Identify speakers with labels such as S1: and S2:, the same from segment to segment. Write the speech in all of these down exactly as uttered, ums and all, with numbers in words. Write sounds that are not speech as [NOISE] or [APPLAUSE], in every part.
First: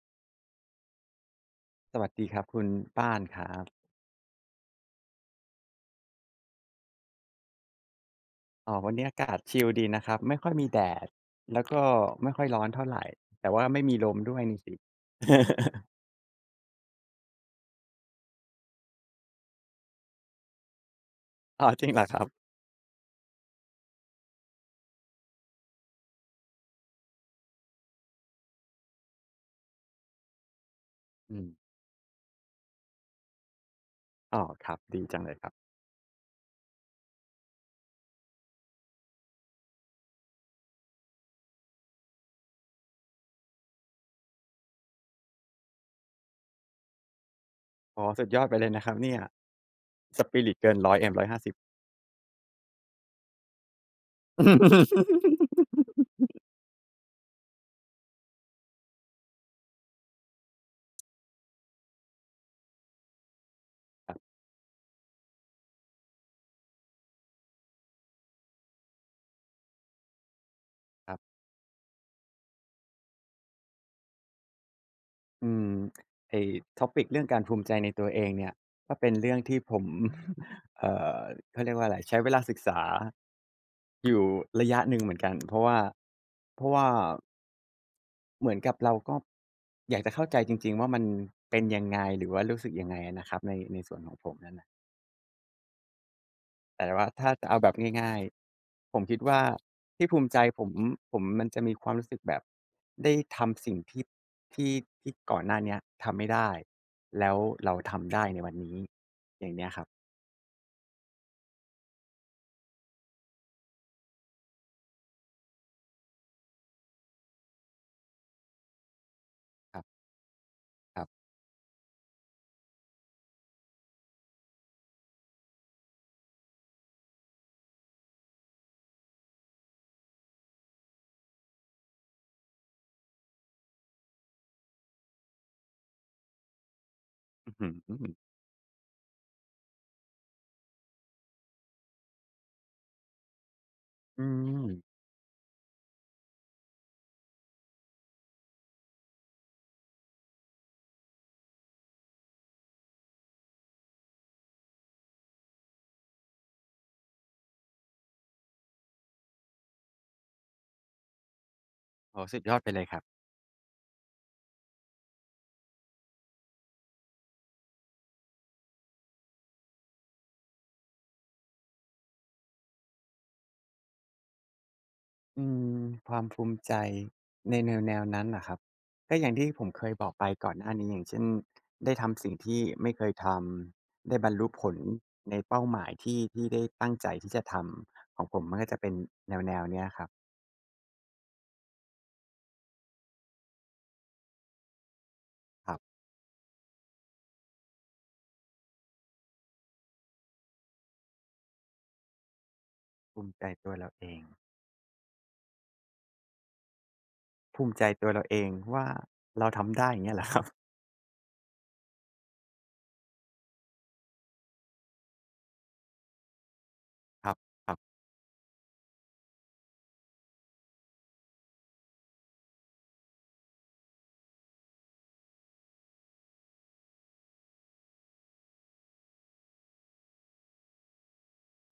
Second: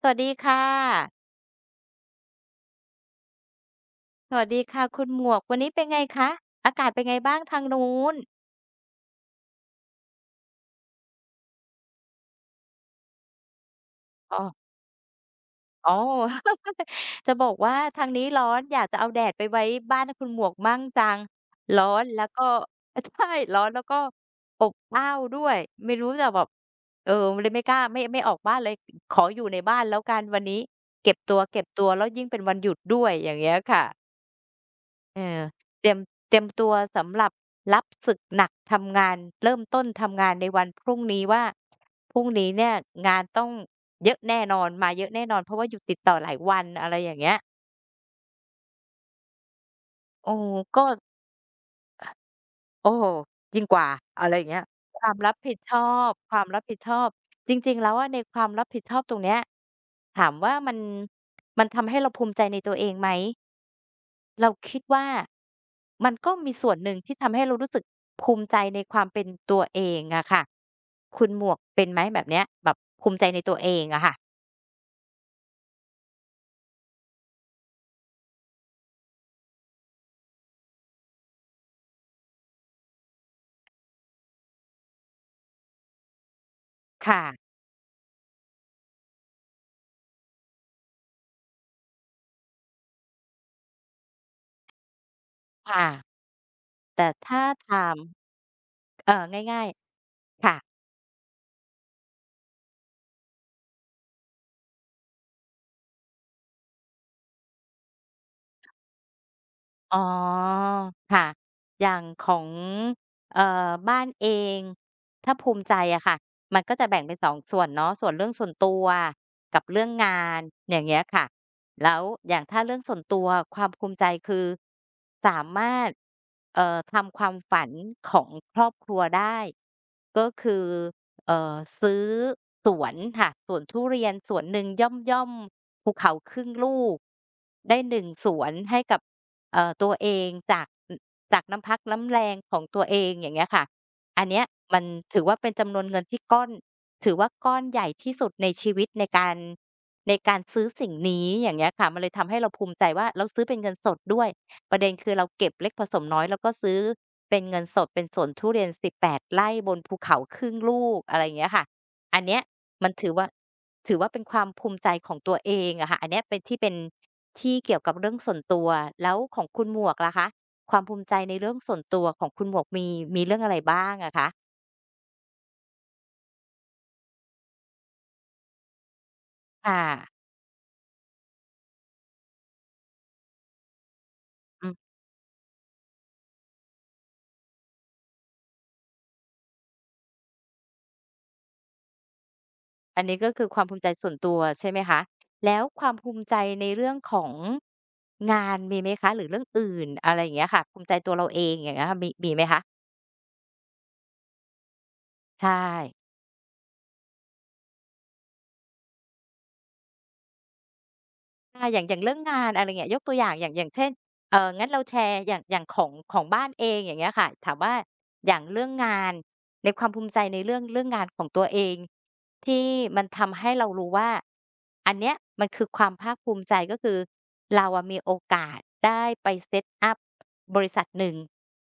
S1: สวัสดีค่ะ
S2: สวัสดีครับคุณบ้านครับ
S1: สวัสดีค่ะคุณหมวกวันนี้เป็นไงคะอากาศเป็นไงบ้างทางนู้น
S2: อ๋อวันนี้อากาศชิลดีนะครับไม่ค่อยมีแดดแล้วก็ไม่ค่อยร้อนเท่าไหร่แต่ว่าไม่มีลมด้
S1: อ๋อ
S2: วยนี่สิ [LAUGHS]
S1: อ๋อ [LAUGHS] จะบอกว่าทางนี้ร้อนอยากจะเอาแดดไปไว้บ้านคุณหมวกมั่งจัง
S2: อ๋อ
S1: ร้
S2: จ
S1: อ
S2: ริงเหร
S1: น
S2: อค
S1: แล้
S2: รั
S1: ว
S2: บ
S1: ก็ [LAUGHS] อาใช่ร้อนแล้วก็อบอ้าวด้วยไม่รู้จะแบบเออเลยไม่กล้าไม่ไม่ออกบ้านเลยขออยู่ในบ้านแล้วกันวันนี้เก็บต
S2: อืม
S1: ัวๆแล้วยิ่งเป็นวันหยุดด้วยอย่างเงี้ยค่ะ
S2: อ๋อครับดี
S1: เอ
S2: จังเลย
S1: อ
S2: ครับ
S1: เตรียมเตรียมตัวสำหรับรับศึกหนักทำงานเริ่มต้นทำงานในวันพรุ่งนี้ว่าพรุ่งนี้เนี่ยงานต้องเยอะแน่นอนมาเยอะแน่นอนเพราะว่าอยู่ติดต่อหลายวันอะไรอย่างเงี้ย
S2: อ๋อสุดยอดไปเลยนะครับเนี่ยส
S1: โอ้
S2: ปิริตเกิน
S1: ก็
S2: หนึ่งร้อย หนึ่งร้อยห้าสิบ
S1: โอ้โฮยิ่งกว่าอะไรอย่างเงี้ยความรับผิดชอบความรับผิดชอบจริงๆแล้วอะในความรับผิดชอบตรงเนี้ยถามว่ามันมันทำให้เราภูมิใจในตัวเองไหม เราคิดว่ามันก็มีส่วนหนึ่งที่ทำให้เรารู้สึกภูมิใจในความเป็นตัวเองอะค่ะ
S2: [LAUGHS] ครับ
S1: คุณหมวกเป็นไหมแบบเนี้ยแบบภูมิใจในตัวเองอะค่ะ
S2: อืมไอ้็อปิกเรื่องการภูมิใจในตัวเองเนี่ยก็เป็นเรื่องที่ผม [LAUGHS] เอ่อเขาเรียกว่าอะไรใช้เวลาศึกษาอยู่ระยะหนึ่งเหมือนกันเพราะว่าเพราะว่า
S1: ค่ะ
S2: เหมือนกับเราก็อยากจะเข้าใจจริงๆว่ามันเป็นยังไงหรือว่ารู้สึกยังไงอะนะครับในในส่วนของผมนั้นน่ะ
S1: ค่ะ
S2: แต่ว่า
S1: แต่
S2: ถ้า
S1: ถ้า
S2: จะเอา
S1: ถ
S2: แบบ
S1: าม
S2: ง่ายๆผม
S1: เอ่
S2: คิด
S1: อ
S2: ว่า
S1: ง่าย
S2: ที่ภูมิใจ
S1: ๆค่ะ
S2: ผมผมมันจะมีความรู้สึกแบบได้ทำสิ่งที่ที่ที่ก่อนหน้าเนี้ยทำไม่ได้แล้วเราทำได้ในวันนี้อย่างเนี้ยครับ
S1: อ๋อค่ะอย่างของเอ่อบ้านเองถ้าภูมิใจอะค่ะมันก็จะแบ่งเป็นสองส่วนเนาะส่วนเรื่องส่วนตัวกับเรื่อง
S2: ค
S1: งานอย่างเงี้ย
S2: รับๆ
S1: ค่ะแล้วอย่างถ้าเรื่องส่วนตัวความภูมิใจคือสามารถเอ่อทำความฝันของครอบครัวได้ก็คือเอ่อซื้อสวนค่ะสวนทุเรียนสวนหนึ่งย่อมๆภูเขาครึ่งลูก
S2: อื้อฮือ
S1: ได้หนึ่งสวนให้กับ เอ่อตัวเองจากอจากน้ำพักน้ำแรงของตัวเองอย่างเงี้ยค่ะอั
S2: อื
S1: นเนี้ย
S2: ม
S1: มันถือว่าเป็นจำนวนเงินที่ก้อนถือว่าก้อนใหญ่ที่สุดในชีวิตในการในการซื้อสิ่งนี้อย่างเงี้ยค่ะมันเลยทำให้เราภูมิใจว่าเราซื้อเป็นเงินสดด้วยประเด็นคือเราเก็บเล็กผสมน้อยแล้วก็ซื้อเป็นเงินสดเป็นสวนทุเรียนสิบแปดไร่บนภูเขาครึ่งลูกอะไรอย่างเงี้ยค่ะอั
S2: โอ้
S1: น
S2: โฮ
S1: เนี้
S2: สุ
S1: ย
S2: ดยอดไปเลย
S1: มัน
S2: ครับ
S1: ถือว่าถือว่าเป็นความภูมิใจของตัวเองอะค่ะอันเนี้ยเป็นที่เป็น ที่เกี่ยวกับเรื่องส่วนตัวแล้วของคุณหมวกล่ะคะความภูมิใจในเรื่องส่วนตัวของคุณหมวกมีมีเรื่องอะไรบ้างอะคะ
S2: อืมความภูมิใจในแนวแนวนั้นนะครับก็อย่างที่ผม
S1: ค่ะ
S2: เคยบอกไปก่อนหน้านี้อย่างเช่นได้ทำสิ่งที่ไม่เคยทำได้บรรลุผ
S1: อื
S2: ล
S1: ม
S2: ในเป้าหมายที่ที่ได้ตั้งใจที่จะทำของผมมันก็จะเป็นแนวๆเนี้ยครับ
S1: อันนี้ก็คือความภูมิใจส่วนตัวใช่ไหมคะแล้ว
S2: ครับ
S1: ความภูมิใจในเรื่องของงานมีไหมคะหรือเรื่องอื่นอะไรอย่างเงี้ยค่ะภูมิใจตัวเราเองอย่างเงี้ยค่ะมีมีไหมคะ
S2: ภูมิใจตัวเราเอง
S1: ใช่
S2: ภูมิใจตัวเราเองว่าเราทำได้อย่างเงี้ยเหรอครับ [LAUGHS]
S1: อาอย่างอย่างเรื่องงานอะไรเงี้ยยกตัวอย่างอย่างอย่างเช่นเอ่องั้นเราแชร์อย่างอย่างของของบ้านเองอย่างเงี้ย
S2: ค
S1: ค่ะ
S2: รับ
S1: ถาม
S2: ค
S1: ว่า
S2: รับ
S1: อย่างเรื่องงานในความภูมิใจในเรื่องเรื่องงานของตัวเองที่มันทำให้เรารู้ว่าอันเนี้ยมันคือความภาคภูมิใจก็คือเราอะมีโอกาสได้ไป set up บริษัทหนึ่ง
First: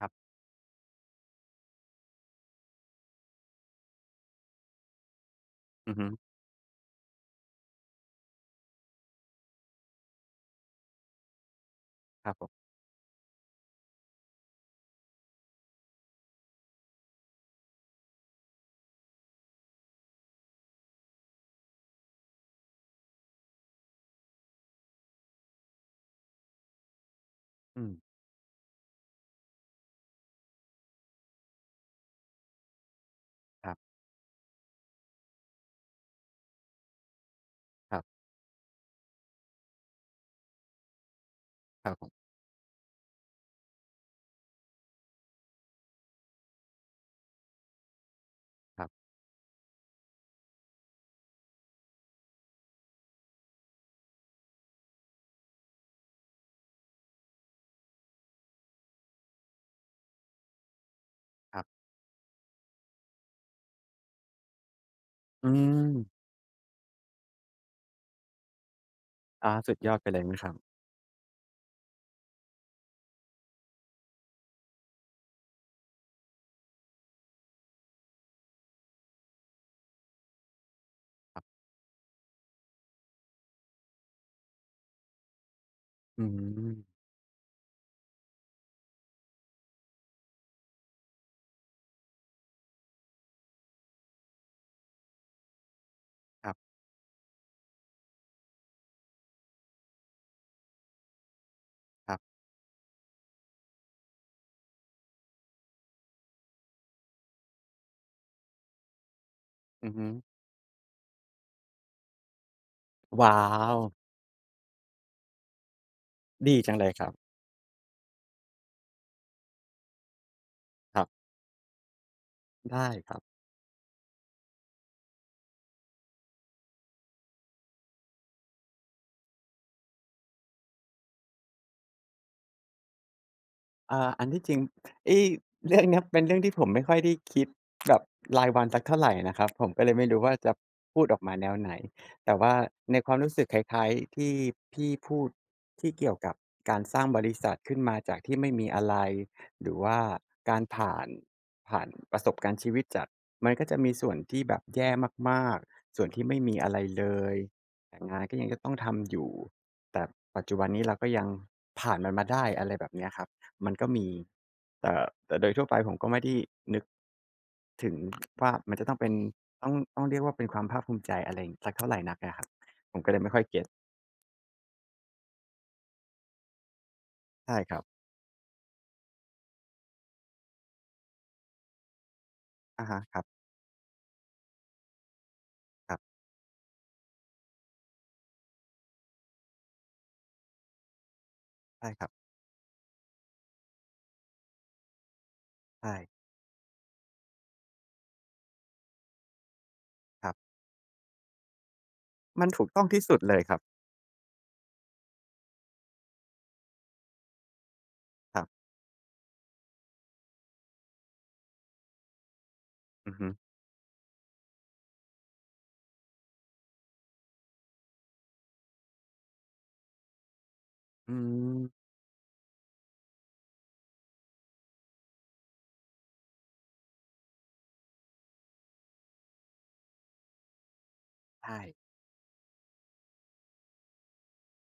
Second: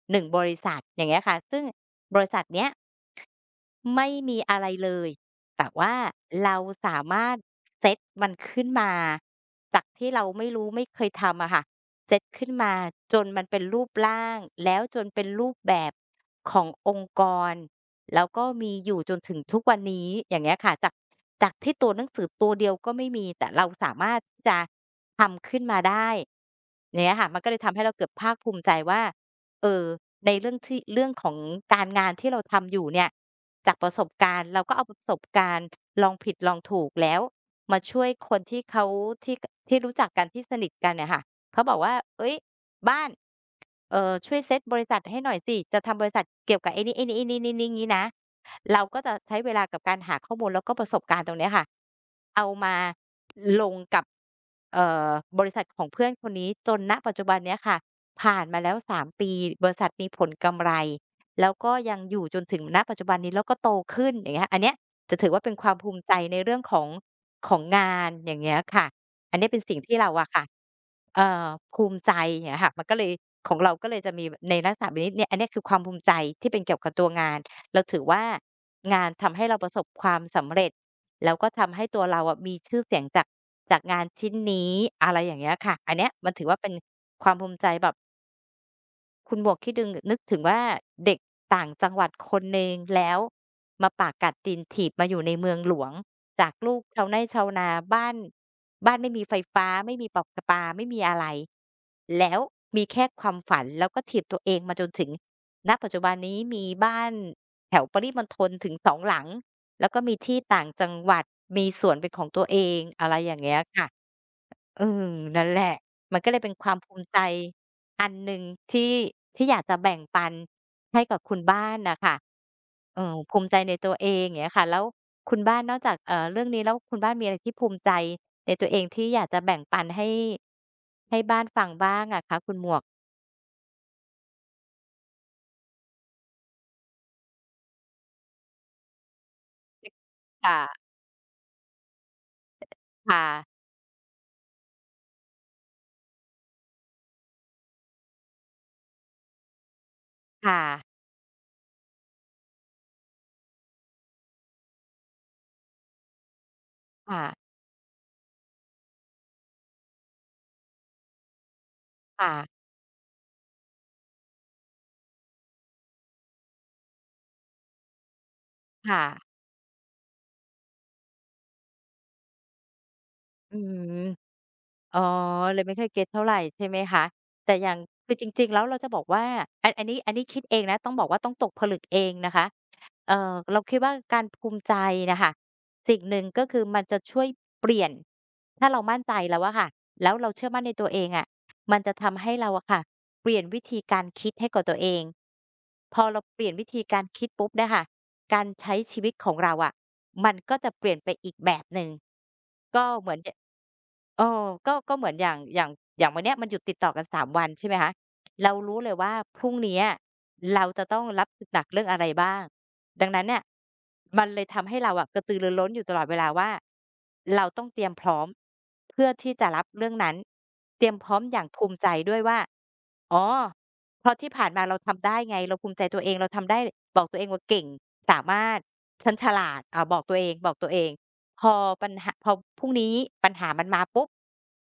S2: ครั
S1: หนึ่
S2: บ
S1: งบริษัทอย่างเงี้ยค่ะซึ่งบริษัทเนี้ยไม่มีอะไรเลย แต่ว่า
S2: อือฮึ
S1: เราสามารถเซตมันขึ้นมาจากที่เราไม่รู้ไม่เคยทำอะค่ะเซต
S2: ครับผ
S1: ขึ้น
S2: ม
S1: มาจนมันเป็นรูปร่างแล้วจนเป็นรูปแบบขององค์กรแล้วก็มีอยู่จนถึงทุกวันนี้อย่างเงี้ยค่ะจากจากที่ตัวหนังสือตัวเดียวก็ไม่มีแต่เราสามารถที่จะทำขึ้นมาได้อย่างเงี้ยค่ะมันก็เลยทำให้
S2: อืม
S1: เราเกิดภาคภูมิใจว่า เออในเรื่องที่เรื่องของการงานที่เราทำอยู่เนี่ย
S2: ค
S1: จา
S2: รั
S1: ก
S2: บ
S1: ประสบการณ์เราก็เอาประสบการณ์ลองผิดลองถูกแล้วมา
S2: ค
S1: ช่
S2: รั
S1: วย
S2: บ
S1: คนที่เขาที่ที่รู้จักกันที่สนิทกันเนี่ยค่ะเขาบอก
S2: ครั
S1: ว่า
S2: บผม
S1: เฮ้ยบ้านเอ่อช่วยเซตบริษัทให้หน่อยสิจะทำบริษัทเกี่ยวกับไอ้นี้ๆๆๆๆงี้นะ
S2: ค
S1: เรา
S2: รั
S1: ก็
S2: บ
S1: จะใช้เวลากับการหาข้อมูลแล้วก็ประสบการณ์ตรงเนี้ยค่ะเอามาลงกับเอ่อบริษัทของเพื่อนคนนี้จนณปัจจุบันเนี้ยค่ะ ผ่านมาแล้วสามปีบริษัทมีผลกำไรแล้ว
S2: ครั
S1: ก็
S2: บ
S1: ยังอยู่จนถึงณปัจจุบันนี้แล้วก็โตขึ้นอย่างเงี้ยอันเนี้ยจะถือว่า
S2: อื
S1: เป็นความภู
S2: ม
S1: มิใจในเรื่องของของงานอย่างเงี้ยค่ะอันนี้
S2: อา
S1: เป็น
S2: สุ
S1: สิ่ง
S2: ดยอ
S1: ที่
S2: ดไป
S1: เรา
S2: เลย
S1: อะ
S2: นะ
S1: ค่ะ
S2: ครับ
S1: เอ่อภูมิใจอย่างเงี้ยค่ะมันก็เลยของเราก็เลยจะมีในลักษณะแบบนี้เนี่ยอันเนี้ยคือความภูมิใจที่เป็นเกี่ยวกับตัวงานเราถือว่างานทำให้เราประสบความสำเร็จแล้วก็ทำให้ตัวเราอะมีชื่อเสียงจากจากงานชิ้นนี้อะไรอย่างเงี้ยค่ะอันเนี้ย
S2: อื
S1: มันถือว่าเป็น
S2: ม
S1: ความภูมิใจแบบ คุณหมวกขี้ดึงนึกถึงว่าเด็กต่างจังหวัดคนหนึ่งแล้วมาปากกัดตีนถีบมาอยู่ในเมืองหลวง
S2: ค
S1: จา
S2: รั
S1: กลู
S2: บ
S1: กชาวไร่ชาวนาบ้านบ้านไม่มีไฟฟ้าไม่มีปอกประปาไม่มีอะไร
S2: ครั
S1: แล้ว
S2: บ
S1: มีแค่ความฝันแล้วก็ถีบตัวเองมาจนถึงณปัจจุบันนี้มีบ้านแถวปริมณฑลถึงสองหลังแล้
S2: อื
S1: ว
S2: อ
S1: ก็
S2: ฮึ
S1: มีที่ต่างจังหวัดมีสวนเป็นของตัวเองอะไรอ
S2: ว้า
S1: ย่างเงี้ย
S2: ว
S1: ค่ะ เออนั่นแหละมันก็เลยเป็น
S2: ดี
S1: ควา
S2: จั
S1: ม
S2: งเล
S1: ภู
S2: ยค
S1: มิ
S2: รับ
S1: ใจอันหนึ่งที่ที่อยากจะแบ่งปัน
S2: ค
S1: ให้
S2: รับ
S1: กับคุณบ้านน่ะค่ะ
S2: ได้
S1: เอ
S2: ค
S1: อ
S2: รับ
S1: ภูมิใจในตัวเองอย่างเงี้ยค่ะแล้วคุณบ้านนอกจากเอ่อเรื่องนี้แล้วคุณบ้านมีอะไรที่ภูมิใจในตัวเองที่อยากจะแบ่งปันให้ให้บ้านฟังบ้างอะคะคุณหมวก
S2: อ่าอันที่จริงไอ้เรื่องเนี้ยเป็นเรื่องที่ผมไม่ค่อยได้คิดแบบรายวันสักเท่าไรนะครับผมก็เลยไม่รู้ว่าจะ
S1: ค่ะ
S2: พูดออกมาแนวไหนแต่ว่าในความ
S1: ค่ะ
S2: รู้สึกคล้ายๆที่พี่พูดที่เกี่ยวกับการสร้างบริษัทขึ้นมาจากที่ไม่มีอะไรหรือว่ากา
S1: ค่ะ
S2: รผ่านผ่านประสบการณ์ชีวิตจัดมันก็จะมีส่วนที่แบบแย่มากๆส่วนที่ไม่มีอะไรเล
S1: ค่ะ
S2: ยแต่งานก็ยังจะต้องทำอยู่แต่ปัจจุบันนี้เราก็ยังผ่านมันมา
S1: ค่ะ
S2: ได้อะไรแบบเนี้ยครับ มันก็มีแต่แต่โดยทั่วไปผมก็ไม่ได้นึกถึงว่ามันจะต้อง
S1: ค่ะ
S2: เป็นต้องต้องเรียกว่าเป็นความภาคภูมิใจอะไรสักเท่าไรนักอะครับผมก็เลยไม่ค่อย
S1: อื
S2: เก็ต
S1: ม อ๋อเลยไม่ค่อยเก็ตเท่าไรใช่ไหมคะแต่
S2: ใช่
S1: อ
S2: ค
S1: ย่าง
S2: รับ
S1: คือจริงๆแล้วเราจะบอกว่าอันอันนี้อันนี้คิดเองนะต้องบอกว่าต้องตกผลึกเองนะคะ
S2: อะฮะ
S1: เอ่อ
S2: คร
S1: เราคิดว่าการภูมิใจน่ะค่ะ
S2: ั
S1: สิ่ง
S2: บ
S1: ห
S2: ๆ
S1: นึ่งก็คือมันจะช่วยเปลี่ยนถ้าเรามั่นใจแล้วอะค่ะแล้วเราเชื่อมั่นในตัวเองอะมัน
S2: ใช่
S1: จะ
S2: ครับ
S1: ทำให้เราอะค่ะเปลี่ยนวิธีการคิดให้กับตัวเอง
S2: ใช่
S1: พอเราเปลี่ยนวิธีการคิดปุ๊บเนี่ยค่ะการใช้ชีวิตของเราอะ
S2: ค
S1: มั
S2: รั
S1: นก็
S2: บ
S1: จะเปลี่ยนไปอีกแบบหนึ่ง
S2: มันถูกต้อ
S1: ก็
S2: งที่
S1: เหมื
S2: สุ
S1: อน
S2: ด
S1: จะ
S2: เลยครับ
S1: เออก็ก็เหมือนอย่างอย่างอย่างวันเนี้ยมันหยุดติดต่อกันสามวันใช่ไหมคะ
S2: ครับ
S1: เรารู้เลยว่าพรุ่งเนี้ยเราจะต้องรับหนักเรื่องอะไรบ้างดัง
S2: อือ
S1: นั้น
S2: ฮึ
S1: เนี่ยมันเลยทำให้เราอะกระตือรือร้นอยู่ตลอดเวลาว่าเราต้องเตรียมพร้อมเพื่อที่จะรับเรื่องนั้นเตรียมพ
S2: อื
S1: ร้อมอย่างภูมิใจ
S2: ม
S1: ด้วยว่าอ๋อเพราะที่ผ่านมาเราทำได้ไงเราภูมิใจตัวเองเราทำได้บอกตัวเองว่าเก่งสามารถฉันฉลาดอ่าบอกตัวเองบอกตัวเอง พอ
S2: ใช่
S1: ปัญหาพอพรุ่งนี้ปัญหามันมาปุ๊บ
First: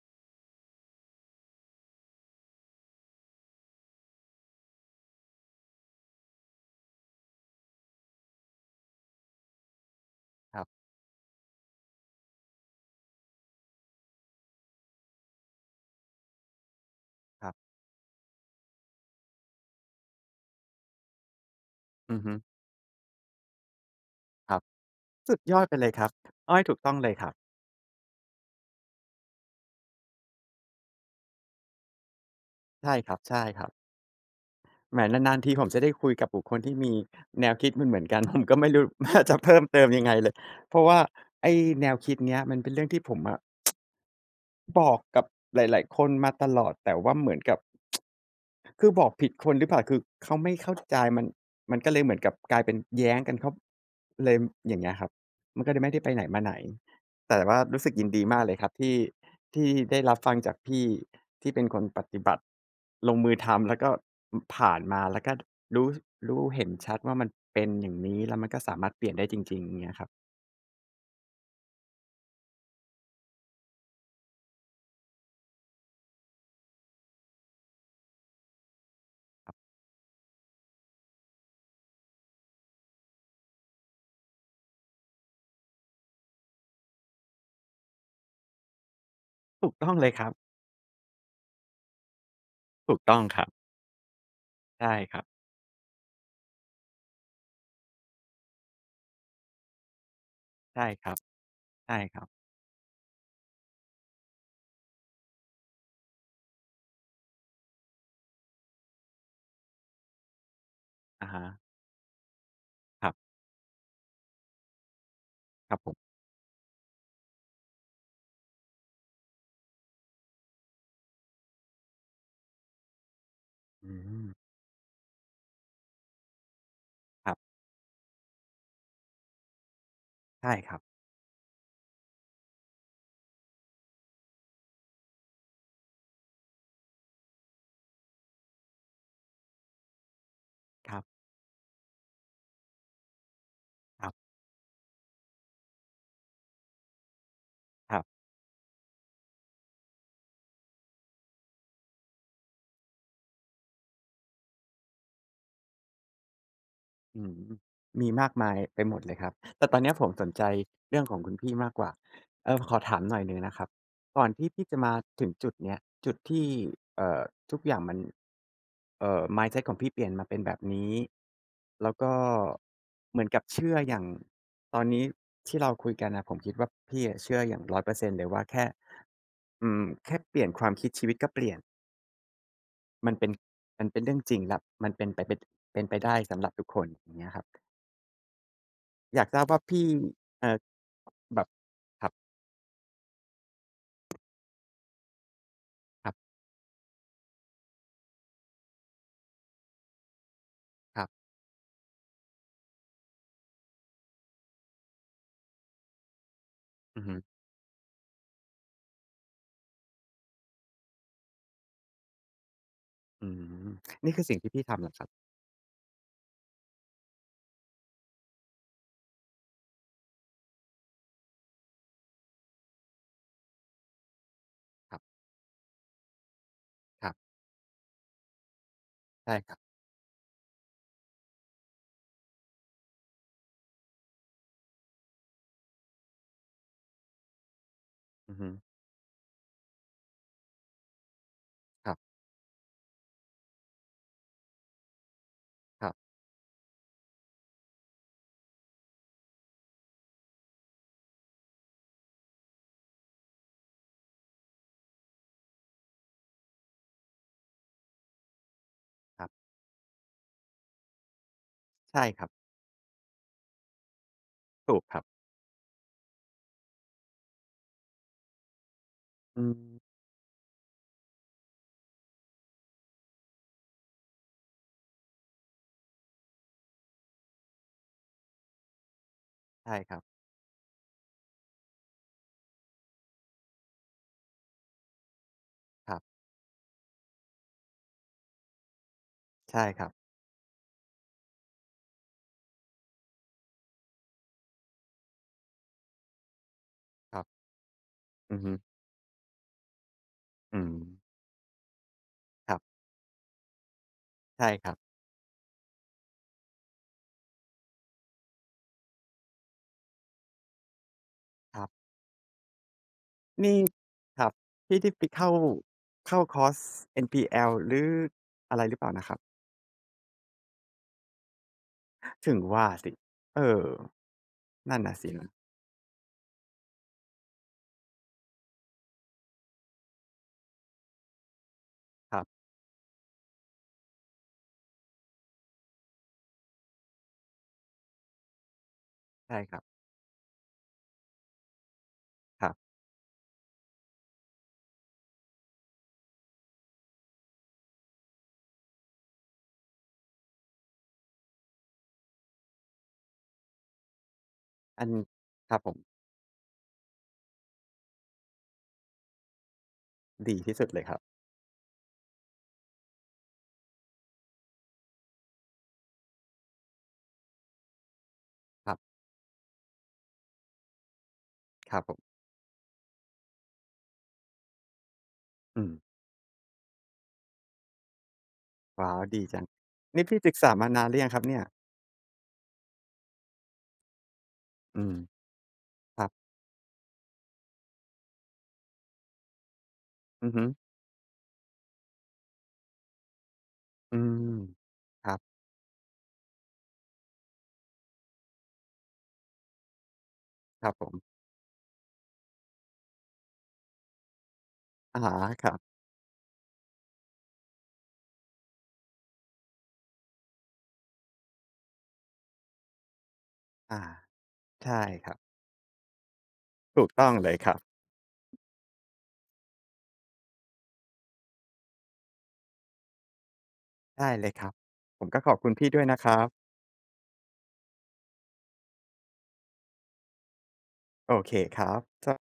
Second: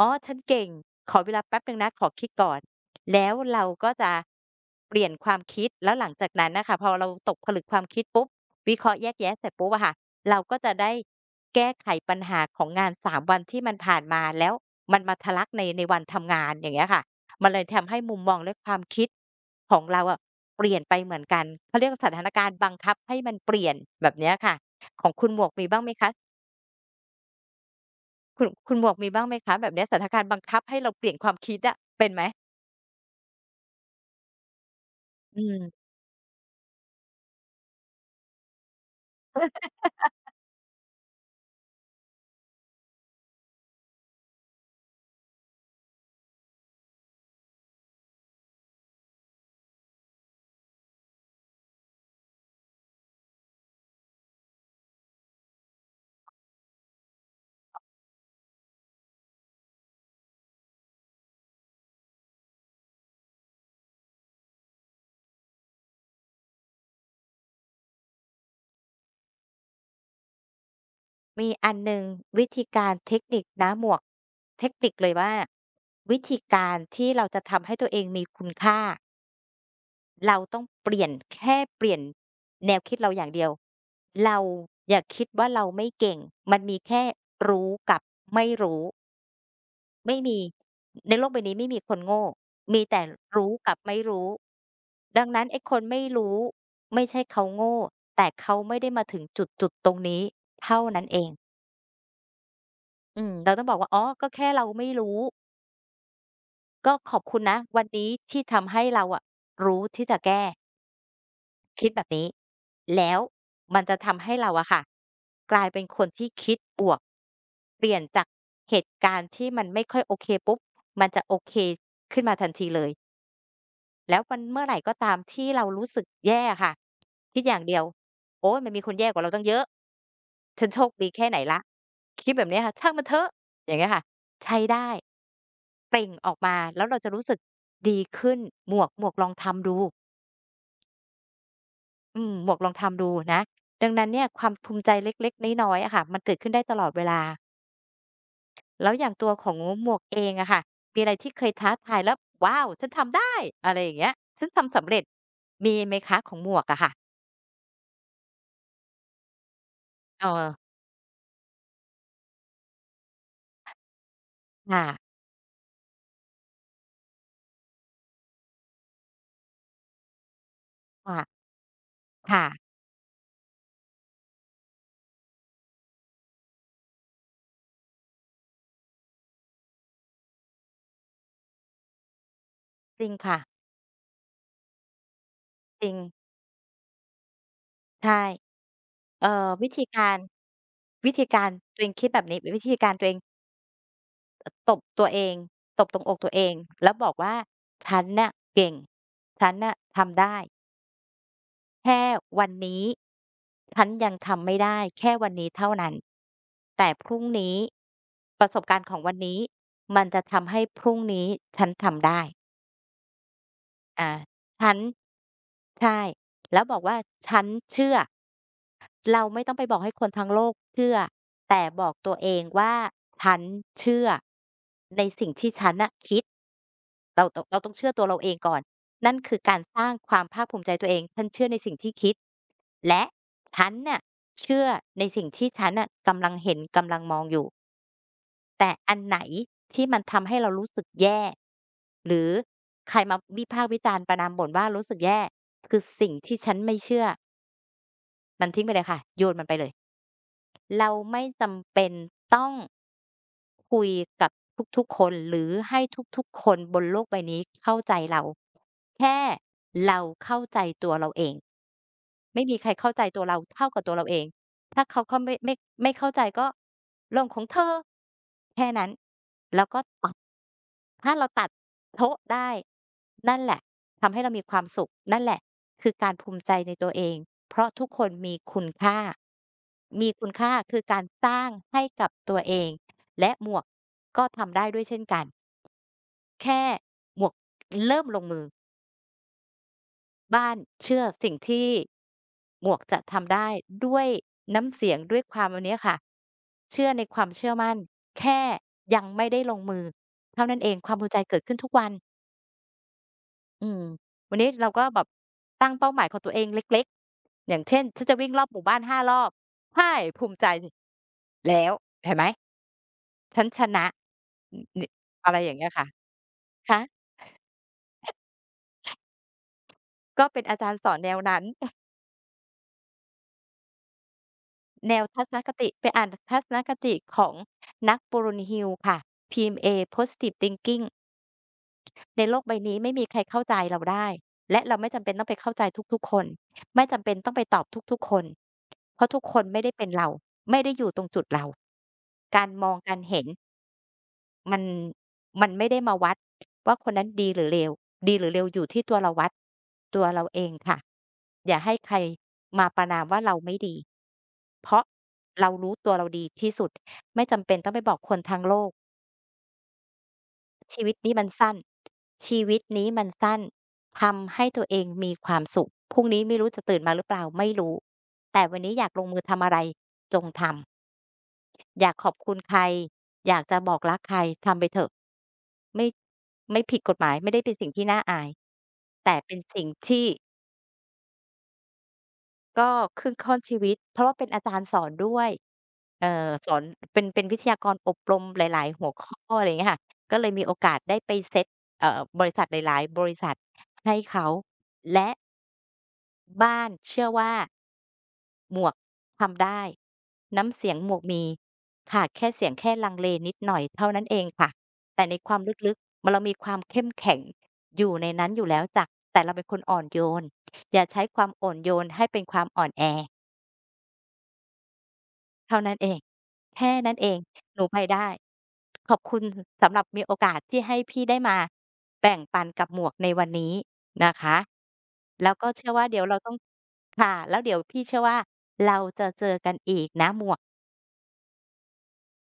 S1: อ๋อฉันเก่งขอเวลาแป๊บหนึ่งนะขอคิดก่อนแล้วเราก็จะเปลี่ยนความคิดแล้วหลังจากนั้นน่ะค่ะพอเราตกผลึกความคิดปุ๊บวิเคราะห์แยกแยะเสร็จปุ๊บอะค่ะเราก็
S2: ครั
S1: จะ
S2: บ
S1: ได้แก้ไขปัญหาของงานสามวันที่มันผ่านมาแล้วมันมาทะลักในในวันทำงานอย่างเงี้ยค่ะมั
S2: ๆ
S1: นเลยทำให้มุมมองและความคิดของเราอะเปลี่ยนไปเหมือนกันเขาเรียกว่าส
S2: อือ
S1: ถาน
S2: ฮึ
S1: การณ์บังคับให้มันเปลี่ยนแบบเนี้ย
S2: ค
S1: ค่ะ
S2: รับ
S1: ของคุณ
S2: สุ
S1: หม
S2: ด
S1: วก
S2: ยอ
S1: มี
S2: ดไป
S1: บ้าง
S2: เล
S1: ไหม
S2: ยครั
S1: คะ
S2: บอ้อยถูกต้องเลยครับ
S1: คุณคุณหมวกมีบ้างไหมคะแบบเนี้ยสถานการณ์บังคับให้เราเปลี่ยนความคิดอะเป็นไหม
S2: ใช่ครับๆ แหมนาน
S1: อื
S2: ๆทีผมจะได้
S1: ม
S2: คุยกับบุคคลที่มีแนวคิดเหมือนๆกัน [LAUGHS] ผมก็ไม่รู้ [LAUGHS] ว่าจะเพิ่มเติมยังไงเลยเพราะว่าไอ้แนวคิดเนี้ยมันเป็นเรื่องที่ผมอะบอกกับหลายๆคนมาตลอดแต่ว่าเหมือนกับ คือบอกผิดคนหรือเปล่าคือเขาไม่เข้าใจมันมันก็เลยเหมือนกับกลายเป็นแย้งกันเข้าเลยอย่างเงี้ยครับมันก็เลยไม่ได้ไปไหนมาไหนแต่ว่ารู้สึกยินดีมากเลยครับที่ที่ได้รับฟังจากพี่ที่เป็นคนปฏิบัติลงมือทำแล้วก็อผ่านมาแล้วก็รู้รู้เห็นชัดว่ามันเป็นอย่างนี้แล้วมันก็สามารถเปลี่ยนได้จริงๆอย่างเงี้ยครับ
S1: มีอันหนึ่งวิธีการเทคนิคนะหมวกเทคนิคเลยว่าวิธีการที่เราจะทำให้ตัวเองมีคุณค่า เราต้องเปลี่ยนแค่เปลี่ยนแนวคิดเราอย่างเดียวเราอย่าคิดว่าเราไม่เก่งมันมีแค่รู้กับไม่รู้
S2: ถูกต้องเลย
S1: ไม่
S2: ครับ
S1: มีในโลกใบนี้ไม่มีคนโง่มี
S2: ถู
S1: แต่
S2: กต้องครับ
S1: รู้กับไม่รู้
S2: ใช่ครั
S1: ดั
S2: บ
S1: งนั้นไอ้คนไม่รู้ไม่ใช่เขาโง่แต่เขาไม่ได้มาถึงจุดจุดตรงนี้เท่า
S2: ใช่
S1: นั้
S2: ค
S1: น
S2: รั
S1: เอ
S2: บ
S1: ง
S2: ใช่ครับ
S1: อืมเราต้องบอกว่าอ๋อก็แค่เราไม่รู้ก็ขอบคุณนะวันนี้ที่ทำให้เราอะรู้ที่จะแก้
S2: อะฮะ
S1: คิดแบบนี้
S2: ครั
S1: แล้ว
S2: บ
S1: มันจะทำให้เราอะค่ะกลาย
S2: ครับ
S1: เป็น
S2: ผ
S1: คน
S2: ม
S1: ที่คิดบวกเปลี่ยนจากเหตุการณ์ที่มันไม่ค่อยโอเคปุ๊บมันจะโอเคขึ้นมาทันทีเลย
S2: อื
S1: แล้ว
S2: ม
S1: มันเมื่อไหรก็ตามที่เรารู้สึกแย่อะค่ะ
S2: ครับ
S1: คิดอย่างเดียวโอ๊ยมันมีคนแย่กว่าเราตั้งเยอะ
S2: ใช่
S1: ฉั
S2: ค
S1: น
S2: รั
S1: โช
S2: บ
S1: คดีแค่ไหนละคิดแบบเนี้ยค่ะช่างมันเถอะอย่างเงี้ยค่ะใช้ได้เปล่งออกมาแล้วเราจะรู้สึกดีขึ้นหมวกหมวกลองทำดู
S2: ครับ
S1: อืมหมวกลองทำดูนะดัง
S2: ค
S1: นั้น
S2: รั
S1: เนี่ย
S2: บ
S1: ความภูมิใจเล็กๆน้อยๆอะค่ะมันเกิดขึ้นได้ตลอดเวลา
S2: ครับ
S1: แล้วอย่างตัวของหมวกเองอะค่ะมีอะไรที่เคยท้าทายแล้วว้าวฉันทำได้อะไรอย่างเงี้ยฉันทำสำเร็จมีไหมคะของหมวกอะค่ะ
S2: อืมมีมากมายไปหมดเลยครับแต่ตอนเนี้ยผมส
S1: เอ
S2: นใจ
S1: อ
S2: เรื่องของคุณพี่มากกว่าเอ่อขอถามหน่อยหนึ่งนะครับก่อนที่พี่จะมา
S1: ค่ะ
S2: ถึงจุดเนี้ยจุดที่เอ่อทุกอย่างมันเอ่อ mindset ของพี่เปลี่ยนมาเป็นแบบนี้
S1: ค่ะ
S2: แล้วก็
S1: ค่ะ
S2: เหมือนกับเชื่ออย่างตอนนี้ที่เราคุยกันน่ะผมคิดว่าพี่อะเชื่ออย่างหนึ่งร้อยเปอร์เซ็นต์เลยว่าแค่อืมแค่เปลี่ยนความคิดชีวิตก็เปลี่ยน
S1: จริ
S2: มั
S1: ง
S2: นเป็น
S1: ค่ะ
S2: มันเป็นเรื่องจริงแล้วมันเป็นไปเป็นเป็
S1: จ
S2: น
S1: ริ
S2: ไป
S1: ง
S2: ได้สำหรับทุกคนอย่างเงี้ยครับ
S1: ใช่
S2: อยา
S1: เอ่อ
S2: กทราบว่า
S1: วิธี
S2: พี่
S1: การ
S2: เอ่อ
S1: วิธีกา
S2: แบบ
S1: รตัวเอง
S2: ค
S1: คิด
S2: รับ
S1: แบบนี้วิธีการตัวเองตตบตัวเองตบตรง
S2: ค
S1: อ
S2: รั
S1: กตัว
S2: บ
S1: เองแล้วบอกว่าฉันน่ะเก่งฉันน่ะทำได้
S2: ครับ
S1: แค่วันนี้ฉันยังทำไม่ได้แค่วันนี้เท่านั้นแต่
S2: อือ
S1: พ
S2: ฮึ
S1: รุ่งนี้ประสบการณ์ของวันนี้มันจะทำให้พรุ่งนี้ฉันทำได้
S2: อืม
S1: อา
S2: นี่คือสิ่งที่พี่
S1: ฉัน
S2: ทำเหรอครับ
S1: ใช่แล้วบอกว่าฉันเชื่อเราไม่ต้องไปบอกให้คนทั้งโลกเชื่อแต่บอกตัวเองว่าฉันเชื่อ
S2: ครั
S1: ใน
S2: บ
S1: สิ่งที่ฉันน่ะคิด
S2: ครั
S1: เรา
S2: บ
S1: ตเราต้องเชื่อตัวเราเองก่อนนั่น
S2: ใช่
S1: คือ
S2: ค
S1: กา
S2: รั
S1: ร
S2: บ
S1: สร้างความภาคภูมิใจตัวเองฉันเชื่อในสิ่งที่คิดและฉันน่ะเชื่อในสิ่งที่ฉันน่ะกำลังเห็นกำลังมองอยู่
S2: อือฮึ
S1: แต่อันไหนที่มันทำให้เรารู้สึกแย่
S2: ครั
S1: ห
S2: บ
S1: รือใครมาวิพากษ์วิจารณ์ประณามบ่นว่ารู้สึกแย่คือ
S2: ครั
S1: สิ่ง
S2: บ
S1: ที่ฉันไม่เชื่อมันทิ้งไปเลยค่ะโยนมันไปเลย เราไม่จำเป็นต้องคุยกับทุกๆคนหรือให้ทุกๆคนบนโลกใบนี้เข้าใจเราแค่
S2: ครับ
S1: เราเข้าใจตัวเราเอง
S2: ใช่ครับ
S1: ไม่มีใครเข้าใจตัวเราเท่ากับตัวเราเอง
S2: ถู
S1: ถ้า
S2: กค
S1: เขา
S2: รับ
S1: เข้าไม่ไม่ไม่เข้าใจก็เรื่องของเธอแค่นั้น
S2: อื
S1: แล้วก็
S2: ม
S1: ตัด ถ้าเราตัดโต๊ะได้นั่นแหละทำให้เรามีความสุขนั่นแหละคือการภูมิใจในตัวเองเพราะทุกคนมีคุณค่า
S2: ใช่ครับ
S1: มีคุณค่าคือการสร้างให้กับตัวเองและหมวกก็ทำได้ด้วยเช่นกัน
S2: ครับ
S1: แค่หมวกเริ่มลงมือ
S2: ใช่ครับ
S1: บ้านเชื่อสิ่งที่หมวกจะทำได้ด้วยน้ำเสียงด้วยความอันเนี้ยค่ะเชื่อใน
S2: ค
S1: ค
S2: รั
S1: วาม
S2: บ
S1: เชื่อมั่น
S2: อื
S1: แค่
S2: อฮึ
S1: ยังไม่ได้ลงมือเท่านั้น
S2: อื
S1: เอ
S2: ม
S1: งความภูมิใจเกิดขึ้นทุกวัน
S2: ครับ
S1: อืมวันนี้
S2: ใช่ค
S1: เรา
S2: รับ
S1: ก็แบบตั้งเป้าหมายของตัวเองเล็กๆ อย่างเช่นฉันจะวิ่งรอบหมู่บ้านห้ารอบใช่ภูมิใจ
S2: ค
S1: แล้
S2: รั
S1: ว
S2: บ
S1: เห็นไหมฉัน
S2: นี่
S1: ชนะ
S2: ครับ
S1: อ
S2: พี่
S1: นิ
S2: ได้ไป
S1: อะ
S2: เข้า
S1: ไรอย่างเงี้ยค่ะ
S2: เข้าคอร์ส
S1: คะ
S2: เอ็น พี แอล หรืออะไรหรือเปล่านะครับ
S1: ก็เป็นอาจารย์สอนแนวนั้น [LAUGHS]
S2: ถึงว่าสิเออนั่น
S1: แน
S2: น่ะ
S1: ว
S2: สิ
S1: ทั
S2: นะ
S1: ศนคติไปอ่านทัศนคติของนักปร r o n o i Hill ค่ะ พี เอ็ม เอ Positive Thinking
S2: ค
S1: ใน
S2: รั
S1: โลก
S2: บ
S1: ใบนี้ไม่มีใครเข้าใจเราได้และเราไม่จำเป็นต้องไปเข้าใจทุกๆคนไม่จำเป็นต้องไปตอบทุกๆคนเพราะทุกค
S2: ใช่
S1: น
S2: ครั
S1: ไม่
S2: บ
S1: ได้เป็นเราไม่ได้อยู่ตรงจุดเรากา
S2: ค
S1: ร
S2: รั
S1: มอ
S2: บ
S1: งการเห็นมันมันไม่ได้มาวัดว่าคนนั้นดีหรือเลวดีหรือเลวอยู่ที่ตัวเราวัดตัวเราเองค่ะอย่าให้ใครมาประณามว่าเราไม่ดีเพราะ
S2: อัน
S1: เรา
S2: ครับผ
S1: รู้
S2: ม
S1: ตัวเราดีที่สุดไม่จำเป็นต้องไปบอกคนทั้งโลก
S2: ดีที่สุดเล
S1: ชี
S2: ยค
S1: วิต
S2: รับ
S1: นี้มันสั้นชีวิตนี้มันสั้น ทำให้ตัวเองมีความสุข พรุ่งนี้ไม่รู้จะตื่นมาหรือเปล่า ไม่รู้ แต่วัน
S2: ค
S1: นี้
S2: รั
S1: อยาก
S2: บ
S1: ลงมือทำอะไร จงท
S2: ครั
S1: ำ
S2: บ
S1: อยา
S2: ผ
S1: กขอ
S2: ม
S1: บคุณใคร อยากจะบอกรักใครทำไปเถอะ
S2: อืม
S1: ไม่ไม่ผิดกฎหมาย ไม่ได้เป็นสิ่งที่น่าอาย
S2: ว้าว
S1: แต่
S2: ดี
S1: เป็น
S2: จัง
S1: สิ่งที่
S2: นี่พี่ศึกษามานานหรือยังครับเนี่ย
S1: ก็ครึ่งค่อนชีวิตเพราะว่าเป็นอาจารย์ส
S2: อื
S1: อน
S2: ม
S1: ด้วย
S2: ครั
S1: เอ่อ
S2: บ
S1: สอนเป็นเป็นวิทยากรอบรมหลายๆหัวข้ออะไรอย่างเงี้ยค่ะก็เล
S2: อื
S1: ย
S2: อ
S1: มี
S2: ฮึ
S1: โอกาสได้ไปเซตเอ่อบริษัทหลายๆบริษัท
S2: อื
S1: ให้
S2: ม
S1: เขา
S2: ค
S1: และ
S2: รับ
S1: บ้านเชื่อว่าหมวกทำได้น้ำ
S2: ค
S1: เสี
S2: รั
S1: ย
S2: บ
S1: ง
S2: ผ
S1: หมวก
S2: ม
S1: มีขาดแค่เสียงแค่ลังเลนิดหน่อยเท่านั้นเองค่ะ
S2: อะ
S1: แต่ใน
S2: ฮะ
S1: ความ
S2: ครั
S1: ลึ
S2: บ
S1: กๆมันเรามีความเข้มแข็งอยู่ในนั้นอยู่แล้วจากแต่เราเป็นคนอ่อนโยนอย่าใช้ความอ่อนโยนให้เป็นความอ่อนแอ
S2: อาใช่ครับ
S1: เท่านั้นเองแค่
S2: ถูก
S1: นั้นเอ
S2: ต้อง
S1: ง
S2: เลยครั
S1: ห
S2: บ
S1: นูไปได้ขอบคุณสำหรับมีโอกาสที่ให้พี่ได้มาแบ่งปันกับหมวกในวันนี้
S2: ได้
S1: นะ
S2: เลย
S1: คะ
S2: ครับ ผมก็ข
S1: แล้
S2: อ
S1: ว
S2: บ
S1: ก็
S2: คุณพี่
S1: เชื่อ
S2: ด้ว
S1: ว่า
S2: ยนะ
S1: เดี๋ยว
S2: ค
S1: เรา
S2: รับ
S1: ต้องค่ะแล้วเดี๋ยวพี่เชื่อว่าเราจะเจอกันอีกนะหมวก
S2: โอเคครับส